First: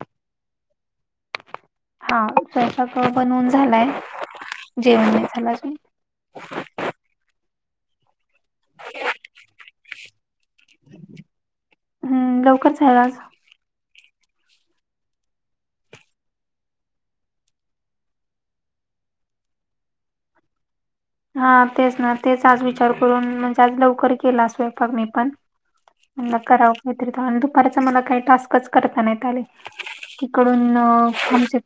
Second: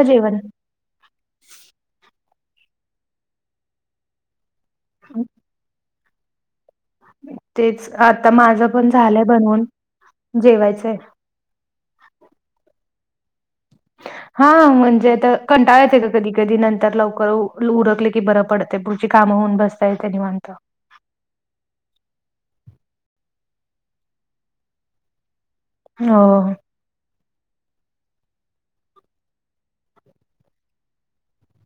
अजेवण हा ससा बनवून झालाय जेवण झालाजून. तेच आता माझं पण झालंय बनून जेवायचंय. हम् लवकरच आहे आज हा म्हणजेता कंटाळ येते का कधी कधी नंतर लवकर उरकले की बरं पडत पुढ काम होऊन बसता त्यांनी माणत. हा तेच ना तेच आज विचार करून म्हणजे आज लवकर केला स्वयंपाक मी पण. हो मला करावं काहीतरी आणि दुपारचा मला काही टास्कच करताना आले. तिकडूनण म्हणजे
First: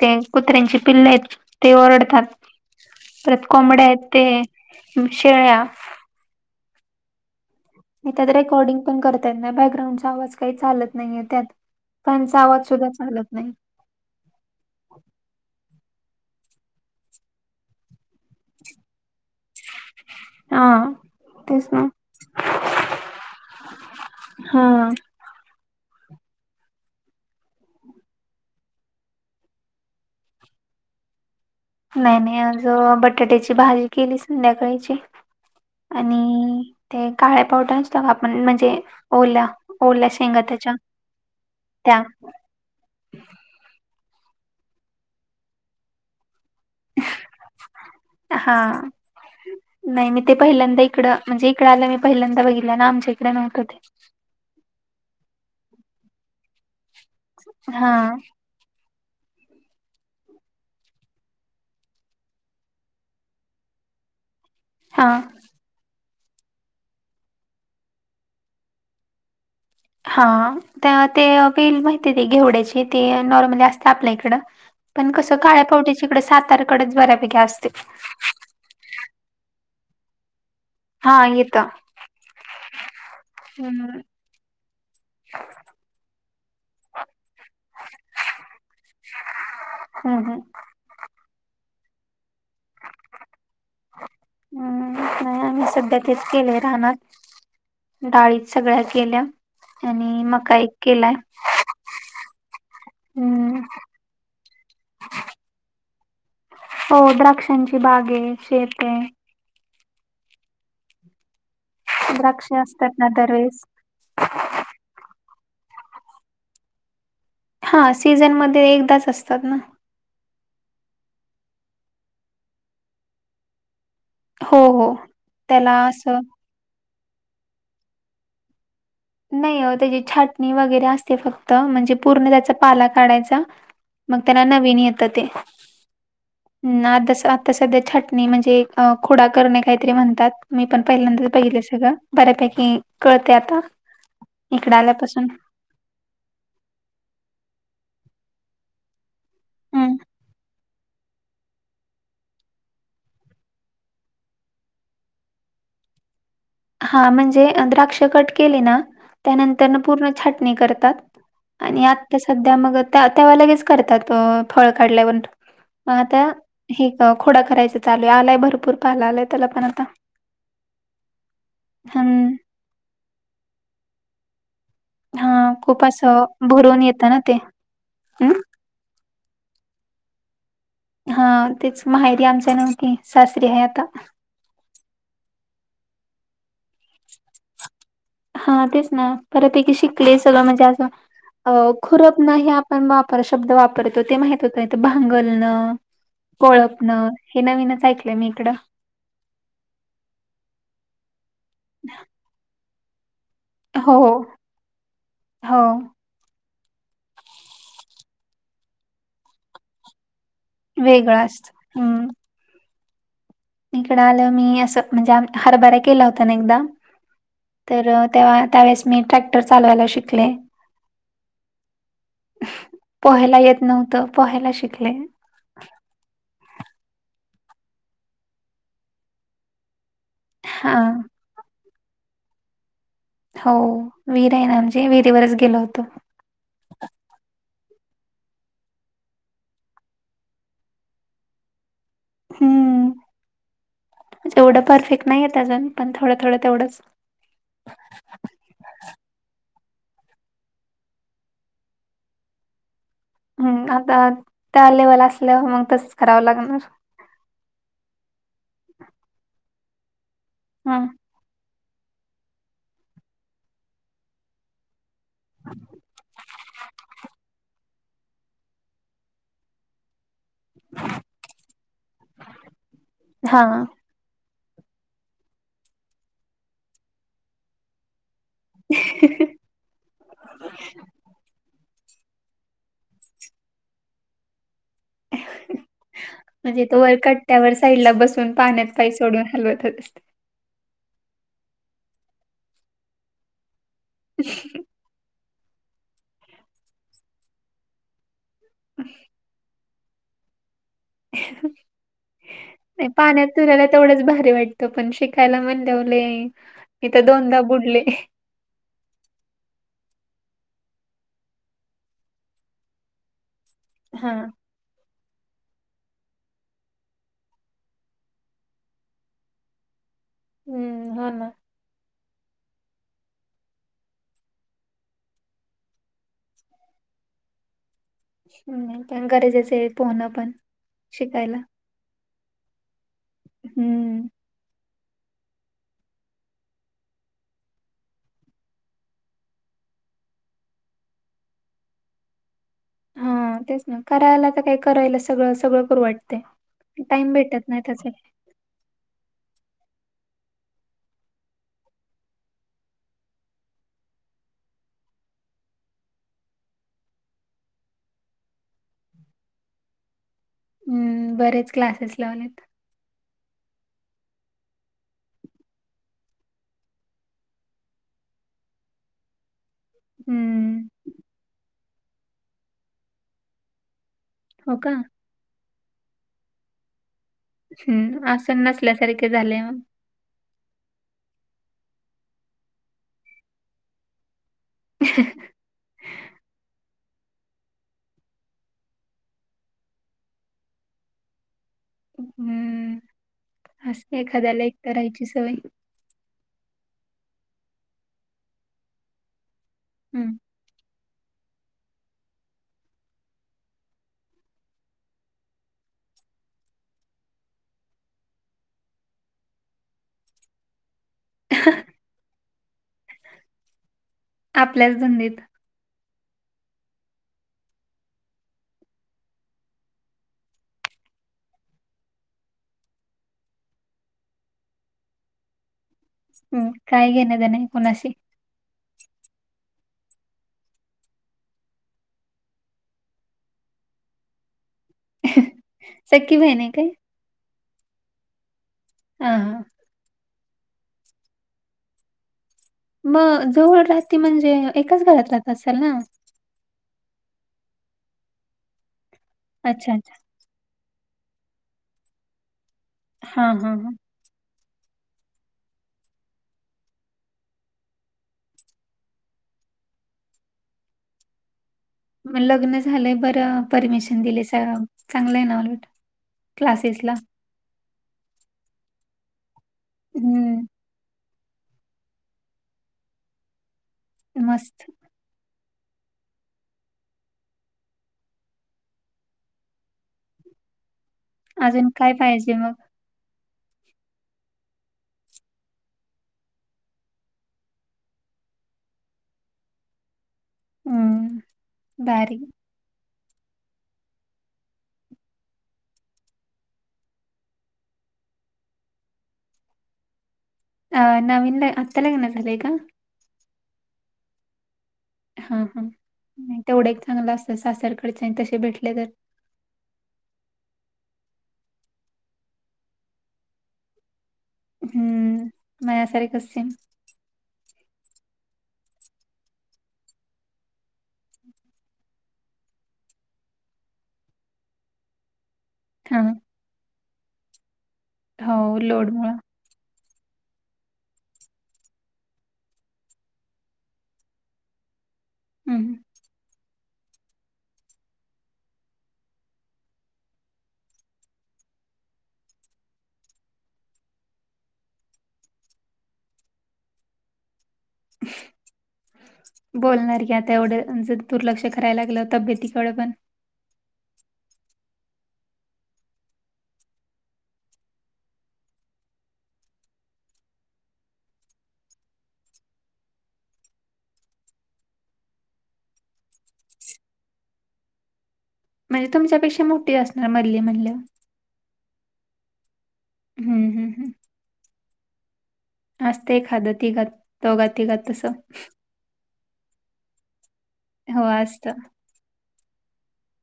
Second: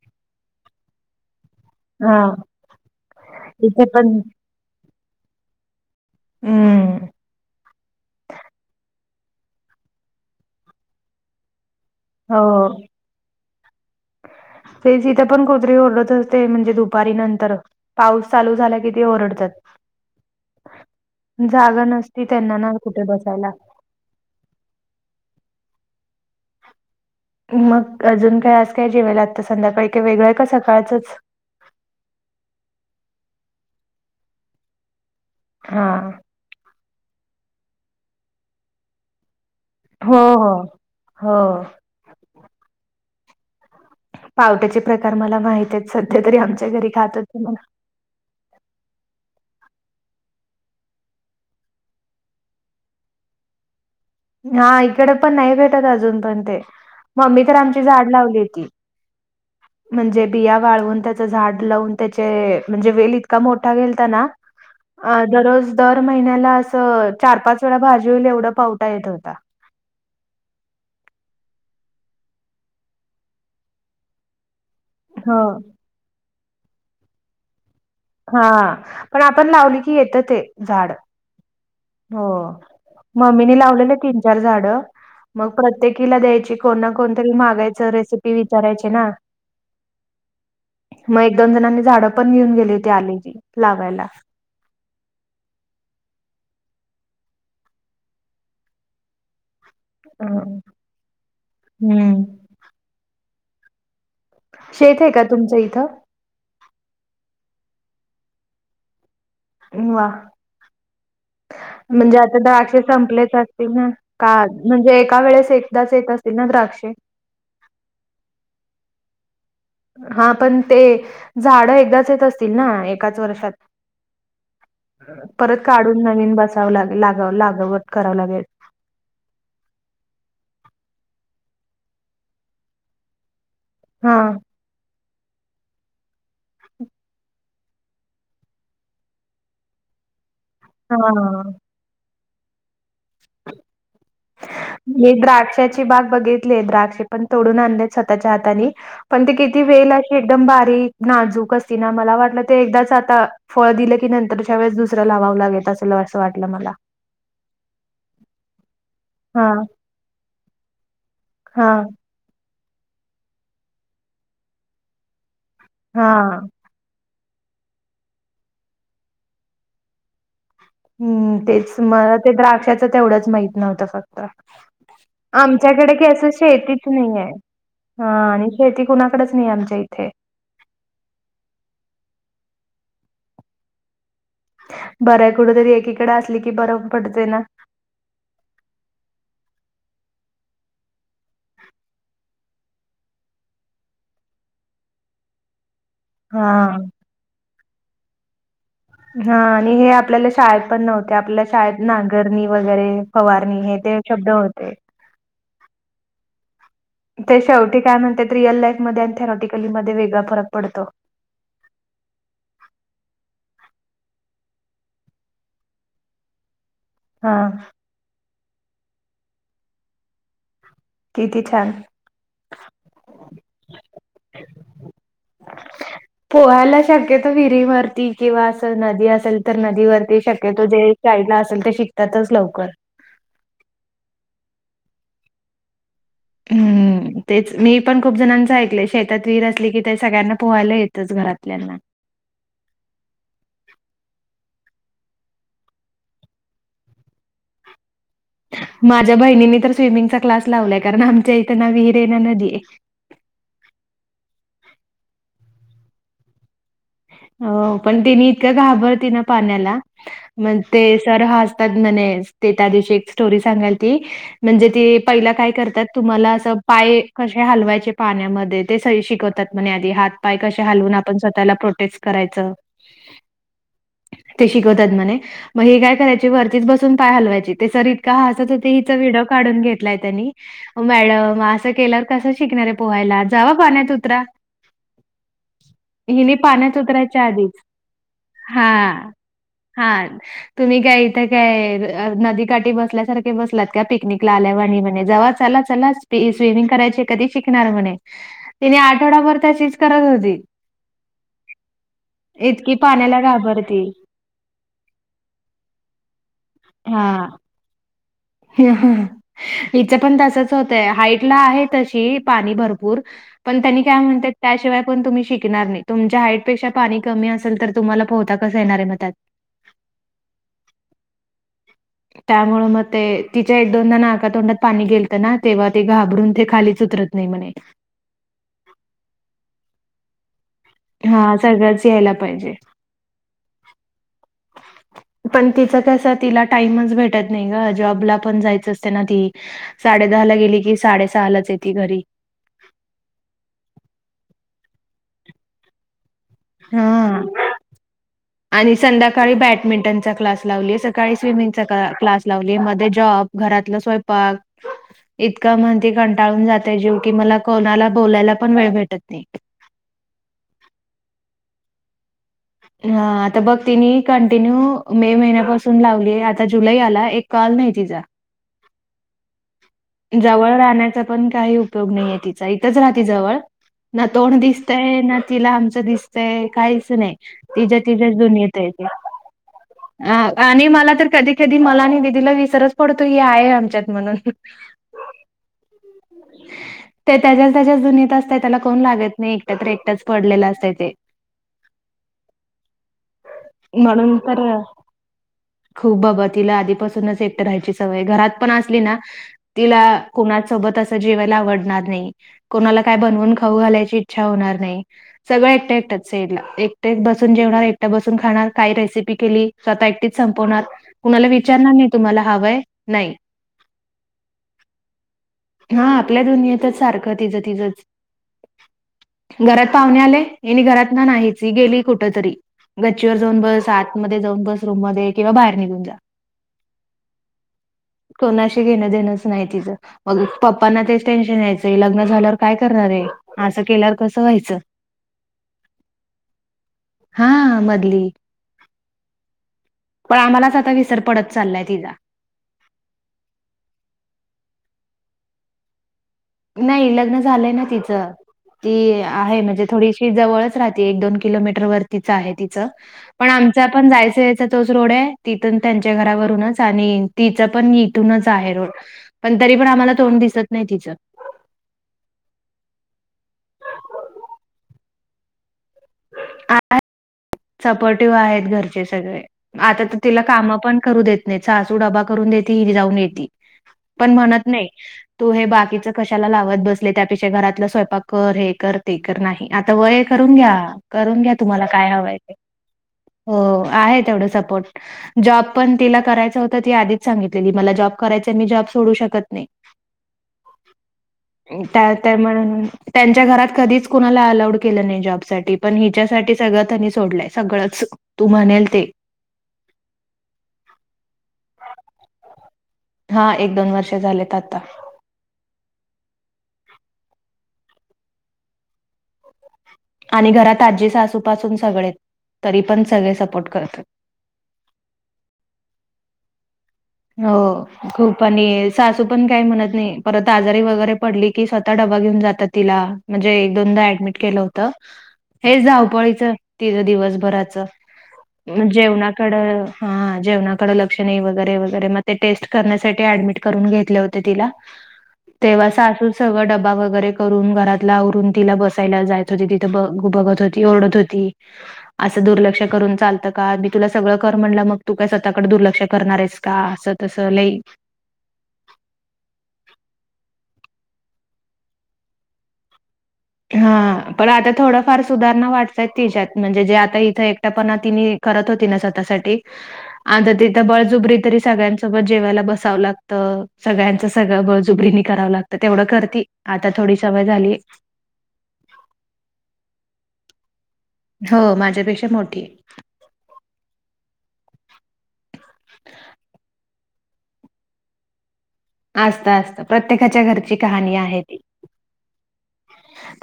ते कुत्र्यांची पिल्ल आहेत. ते हा ओरडतात परत इथे कोंबड्या आहेत पण ते शेळ्या हम्म नाही त्या रेकॉर्डिंग पण करतात ना बॅकग्राऊंडचा आवाज काही चालत नाहीय त्यात हो त्यांचा आवाज सुद्धा चालत नाही. तेज तिथं पण कुत्रीरी ओरडत असते म्हणजे दुपारी नंतर पाऊस चालू झाला कि ते ओरडतात. हा तेच जागा ना नसती त्यांना ना कुठे बसायला हा मग अजून काय आज काय जेवायला आता संध्याकाळी काय वेगळंय का सकाळचंच. नाही नाही अज बटाट्याची भाजी केली संध्याकाळीची हा आणि ते काळ्या पावडर असत का आपण म्हणजे ओला ओला हो शेंगा हो त्याच्या हो त्या पावट्याचे प्रकार मला माहित आहेत सध्या तरी आमच्या घरी खात मला हा नाही मी ते पहिल्यांदा इकडं म्हणजे इकडं आलं मी पहिल्यांदा बघितलं ना आमच्या इकडे नव्हतं ते. हा इकडे पण नाही भेटत अजून पण ते मम्मी तर आमची हा झाड लावली होती. [inaudible] म्हणजे बिया वाळवून त्याचं झाड लावून त्याचे म्हणजे वेल इतका मोठा घेलता ना. हा अ दररोज दर महिन्याला अस चार-पाच वेळा भाजी होईल एवढं पाव पाहिजे होता. हा तर ते बेल माहिती काय घेवड्याची ते नॉर्मली असते आपल्या इकडं. पण कसं हो काळ्या पावटीच्याकडे सातार्याकडेच बऱ्यापैकी असते. हा पण आपण लावली की येतं ते, झाड. हा येता. हो मम्मीनी लावलेले तीन-चार झाड. मग प्रत्येकीला द्यायची कोणा ना कोणतरी मागायचं रेसिपी विचारायचे ना. हा हा. मग एक-दोन जणांनी झाडं पण घेऊन गेली होती आलेची लावायला. हम्म नाही आम्ही सध्या तेच केले राहना. डाळीत सगळ्या केल्या आणि अ मकाई केलाय. हम्म. हम्म. शेत आहे का तुमचं इथं? हो द्राक्षांची बाग आहे शेत आहे. वाह! म्हणजे आता द्राक्ष द्राक्षे असतात ना संपलेच दरवेळेस. असतील ना. का म्हणजे एका वेळेस एकदाच येत असतील ना द्राक्षे. हां, सीझनमध्ये एकदाच असतात ना. हा पण ते झाडं एकदाच येत असतील ना एकाच वर्षात. हो हो परत त्याला काढून असं नवीन बसावं लाग लाग लागवत करावं लागेल. नाही अ त्याची छाटणी वगैरे असते फक्त म्हणजे पूर्ण त्याचा पाला काढायचा. हा मग त्यांना नवीन येत ते, हम् तस तस ते थाटणी म्हणजे खुडा करणे काहीतरी म्हणतात मी पण पहिल्यांदा हा. पहिले सगळं. बऱ्यापैकी कळते आता. इकडे मी आल्यापासून द्राक्षाची बाग बघितली द्राक्ष पण तोडून आणलेत स्वतःच्या हाताने. पण ते किती हम्म वेल अशी एकदम बारीक नाजूक असती ना मला वाटलं ते एकदाच आता फळ दिलं की नंतर त्याच्या वेळेस दुसरं लावावं लागेल असल असं वाटलं मला. हा म्हणजे द्राक्ष कट केले ना हां त्यानंतर पूर्ण छाटणी करतात. हां आणि आत्ता सध्या मग त्या त्याव्हा लगेच करतात फळ काढल्यावर. मग आता हां हे खोडा करायच चालू आहे आलाय भरपूर पाहायला आलाय त्याला पण आता. हम्म तेच मला हं, ते द्राक्षाचं तेवढंच माहित नव्हतं फक्त. हां, खूप आमच्याकडे क असं भरून शेतीत येतं नाही ना आहे, ते. हा अं? आणि. हो ती कुणाकडेच नाही आमच्या इथे. हा तेच माहेरी आमच्या नवकी शाशरी आहे आता. बरंय कुठ तरी एकीकडे असली की बरं पडत ना. हा तेच ना बरपैकी शिकले सगळं म्हणजे असं. खुरपनं हे आपण वापर शब्द वापरतो ते माह होत इथ भांगलनं. हां. कोळपण हे नवीनच ऐकलंय मी इकडं. हा आणि हे आपल्याला शाळेत पण नव्हते आपल्या शाळेत ना गरणी वगैरे फवारणी हे ते हो. शब्द होते. हो ते शेवटी काय म्हणतेत ते रिअल लाईफमध्ये आणि थेरॉटिकलीमध्ये वेगळा फरक पडतो वेगळं असतं. हम्म इकडं आलं मी असं म्हणजे हरभरा केला होता ना एकदा हा. तर तेव्हा त्यावेळेस मी ट्रॅक्टर चालवायला शिकले. किती छान पोहायला येत नव्हतं पोहायला शिकले. पोहायला शक्यतो विहिरीवरती किंवा अस नदी असेल तर नदीवरती शक्यतो हा जे शाईडला असतात ते शिकतातच लवकर. हो विहीर आहे ना आमची विहिरीवरच गेलो होतो. हम्. तेच मी पण खूप जणांच ऐकले शेतात विहिर असली की ते सगळ्यांना पोहायला येतच घरातल्यांना. हम्म एवढं परफेक्ट नाही येत अजूण पण थोडं थोडं तेवढंच माझ्या बहिणीनी तर स्विमिंगचा क्लास लावलाय कारण आमच्या इथं ना विहिर हायना नदीय. हम्म आता त्या लेवल असल्यावर मग तसच करावं लागणार. हो पण तिने इतकं घाबरती ना पाण्याला म्हणते हम्म सर हा असतात म्हणे ते त्या दिवशी एक स्टोरी सांगालती म्हणजे ती पहिला काय करतात तुम्हाला अस पाय कशे हलवायचे. पाण्यामध्ये ते सगळे शिकवतात म्हणे आधी हात पाय कशे हलवून आपण स्वतःला प्रो टेच करायचं. हा ते शिकवतात म्हणे मग हे काय करायचे वरतीच बसून पाय हलवायची ते सरी का हसत होती हिचा व्हिडिओ काढून घेतलाय त्यांनी आवो मॅडम असं केल्यावर कसं शिकणारे पोहायला जाव पान त उतरा. हीनिप म्हणजे तो वर कट्ट्यावर साईडला बसून पाण्यात पाय हा सोडून हलवत होतीस तर हां. तुम्ही काय इथं काय नदीकाठी बसल्यासारख की बसलात का पिकनिकला आल्या वाणी म्हणे जव चला चला स्विप स्विमिंग करायचे कधी शिकणार म्हणे. तिने आठवडाभर त्याचीच करत होती. [inaudible] ए पाण्यात फिरायला तेवढंच भारी वाटतं पण शिकायला म्हणल्या व लई इथ हां. दोनदा बुडले. हिचं पण तसच होतय हाईटला आहे तशी पाणी भरपूर पण त्यांनी काय हा म्हणतायत त्याशिवाय पण तुम्ही शिकणार नाही तुमच्या हाईटपेक्षा पाणी कमी असेल तर तुम्हाला पोहता कसं येणार आहे मग त्यात. हम्म हा ना. त्यामुळे मग ते तिच्या एक दोनदा नाका तोंडात पाणी गेलतं ना तेव्हा ते घाबरून ते खालीच उतरत नाही म्हणे. नाही पण गरजेचय पोहणं पण. हा शिकायला. सगळंच यायला पाहिजे. हम्म. [inaudible] पण तिचं कसं तिला टाइमच भेटत नाही ग जॉबला पण जायचं असते ना ती साडे दहा ला गेली की साडे सहालाच येते घरी हा तेच ना करायला तर काही करायला सगळं सगळं करू वाटते टाइम हा भेटत नाही त्याच आणि संध्याकाळी बॅडमिंटनचा क्लास लावलीय सकाळी स्विमिंगचा का क्लास लावलीय मध्ये जॉब घरातला स्वयंपाक इतका म्हणती कंटाळून जातय जीव की मला कोणाला बोलायला पण वेळ भेटत नाही. बरेच क्लासेस लावलेत. हा, आता बघ तिने कंटिन्यू मे महिन्यापासून लावली, आता जुलै आला एक कॉल नाही तिचा. जवळ हम्म. राहण्याचा पण काही उपयोग नाहीये तिचा, इथंच राहते जवळ ना तोंड हो का दिसतय, ना तिला आमचं दिसतय, काहीच नाही. तिच्या हम्म तिच्या आसन दुनियेत आहे ती. नसल्यासारखे झाले मग. अ आणि मला तर कधी-कधी मला आणि विधीला विसरच पडतो ही आहे आमच्यात म्हणून. ह. ह [inaudible] ते त्याच्याच त्याच्याच दुनित असत, त्याला कोण लागत नाही. एकट तर एकटाच पडलेलं असत ते. [inaudible] हम्म, असते म्हणून एखाद्याला तर एकट राहायची सवय. खूप बाबा, तिला आधीपासूनच एकट राहायची सवय, घरात पण असली ना तिला हम्म कोणा सोबतच जेवायला आवडणार नाही. कोणाला काय बनवून खाऊ घालायची इच्छा होणार नाही. सगळं एकट-एकट साईडला एकटे बसून जेवणार, एकट बसून खाणार, काय रेसिपी केली स्वतः एकटीच संपवणार, कुणाला विचारणार नाही. तुम्हाला हवंय नाही. आपल्याच धंदीत. हा आपल्या दोनियातच सारखं तिचं तिजंच. घरात पाहुणे आले हेनि घरात ना नाहीच गेली कुठ तरी गच्चीवर जाऊन बस, आतमध्ये जाऊन बस, रूम मध्ये किंवा बाहेर निघून जा. हम्म, काही घेन देणं नाही कुणाशी. कोणाशी घेणं देणंच नाही तिचं. मग पप्पांना तेच टेन्शन यायचंय, लग्न झाल्यावर काय करणार आहे. असं केल्यावर कसं व्हायचं. [inaudible] सक्की बहीण आहे काय? हा, मधली. हा हां. पण आम्हालाच आता विसर पडत चाललाय तिचा. मग जवळ राहती म्हणजे, एकाच घरात राहत असाल ना? नाही लग्न झालंय ना तिचं, ती आहे म्हणजे अच्छा अच्छा. थोडीशी जवळच राहते एक-दोन किलोमीटर वरतीच आहे तिच, हा पण हा आमच हा. पण जायचं तिचा तोच रोड आहे. तिथ त्यांच्या घरावरूनच आणि तिचा पण इथूनच आहे रोड. पण तरी पण आम्हाला तोंड दिसत नाही तिचं. मग लग्न झालंय बरं, परमिशन दिलिसा, चांगलं आहे ना उलट. क्लासेस ला. सपोर्टिव्ह आहेत घरचे सगळे, आता तर तिला हम्म काम पण करू देत. सासू डबा करून देती, हि जाऊन येती, पण म्हणत मस्त. नाही. तू हे बाकीच कशाला लावत बसले, त्यापेक्षा घरातलं स्वयंपाक कर, हे कर, ते कर नाही. आता वय करून घ्या, करून घ्या तुम्हाला अजून काय हवय. पाहिजे मग? हो, आहे तेवढं सपोर्ट. जॉब पण तिला करायच होत, ती आधीच सांगितलेली मला जॉब करायच मी जॉब सोडू शकत नाही. हम्म त्यात काय भारी. मग. त्यांच्या घरात कधीच कुला अलाउड केलं नाही जॉबसाठी, पण हिच्यासाठी सगळ त्यांनी सोडलाय, सगळंच तू म्हणेल ते अ नवीन आता लग्न झालंय का? हा, एक दोन वर्ष झालेत आता. हा हा, तेवढं एक चांगलं असत सासरकडचे आणि तसे भेटले तर? आणि घरात आजी सासूपासून सगळे आहेत, तरी पण सगळे सपोर्ट करतात. हम्म! माझ्यासारखच सेम. हो, खूप आणि, सासू पण काही म्हणत नाही. परत आजारी वगैरे पडली की स्वतः डबा घेऊन जातात. तिला म्हणजे, एक दोनदा ऍडमिट केलं होत. हे हा धावपळीचं तिंझ दिवसभराचं, हो लोडमुळं. जेवणाकडं हा, जेवणाकडे लक्षणे वगैरे वगैरेम ते टेस्ट करण्यासाठी ऍडमिट करून घेतलं होतं तिला, तेव्हा हम्म. सासू सगळं डबा वगैरे बा वगैरे करून, घरातला आवरून, तिला बसायला जायत होती, तिथं ब बघत होती, ओरडत होती. असं दुर्लक्ष करून चालतं का? मी तुला सगळं कर म्हणलं, मग तू काय स्वतःकडे दुर्लक्ष करणार आहेस. का? असं तस लई बोलणार की, आता एवढं दुर्लक्ष करायला लागलं तबेतीकडे पण हा, पण आता थोडंफार सुधारणा वाटतय तिच्यात, म्हणजे जे आता इथं एकट्यापणा तिने करत होती ना, स्वतःसाठी आता तिथं बळजुबरी तरी सगळ्यांसोबत जेवायला बसावं लागतं, सगळ्यांच सगळं बळजुबरीनी करावं लागतं, तेवढं करती, आता थोडी सवय झाली. म्हणजे तुमच्यापेक्षा मोठी असणार, मधली म्हणल्यावर. हो, माझ्यापेक्षा मोठी. हम्म हम् हम्. असत एखादं तिघात, दोघा तिघात तसं. असत असत, प्रत्येकाच्या घरची कहाणी हो आहे. असतं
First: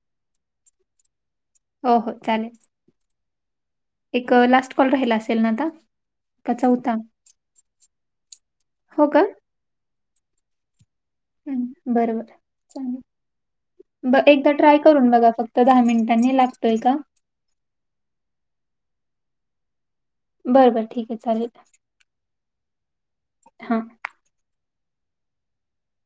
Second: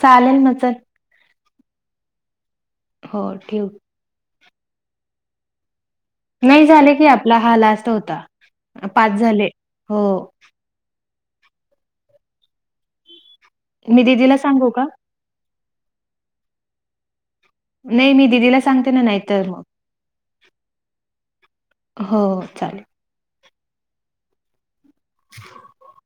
चालेल म, चल. हो हो, चालेल. हो ठेव. एक लास्ट कॉल राहिला असेल ना आता? का नाही झाले चौथा की, आपला हा लास्त होता, हो पाच का झाले, हो. बर बर, मी चालेल ब दीदीला एकदा सांगू ट्राय का? करून बघा फक्त तो दहा मिनिटांनी लागतोय का? नाही मी दिदीला सांगते ना नाहीतर मग बर बर ठीक आहे, चालेल, हो, हो चालेल. हा. [unintelligible] [inaudible]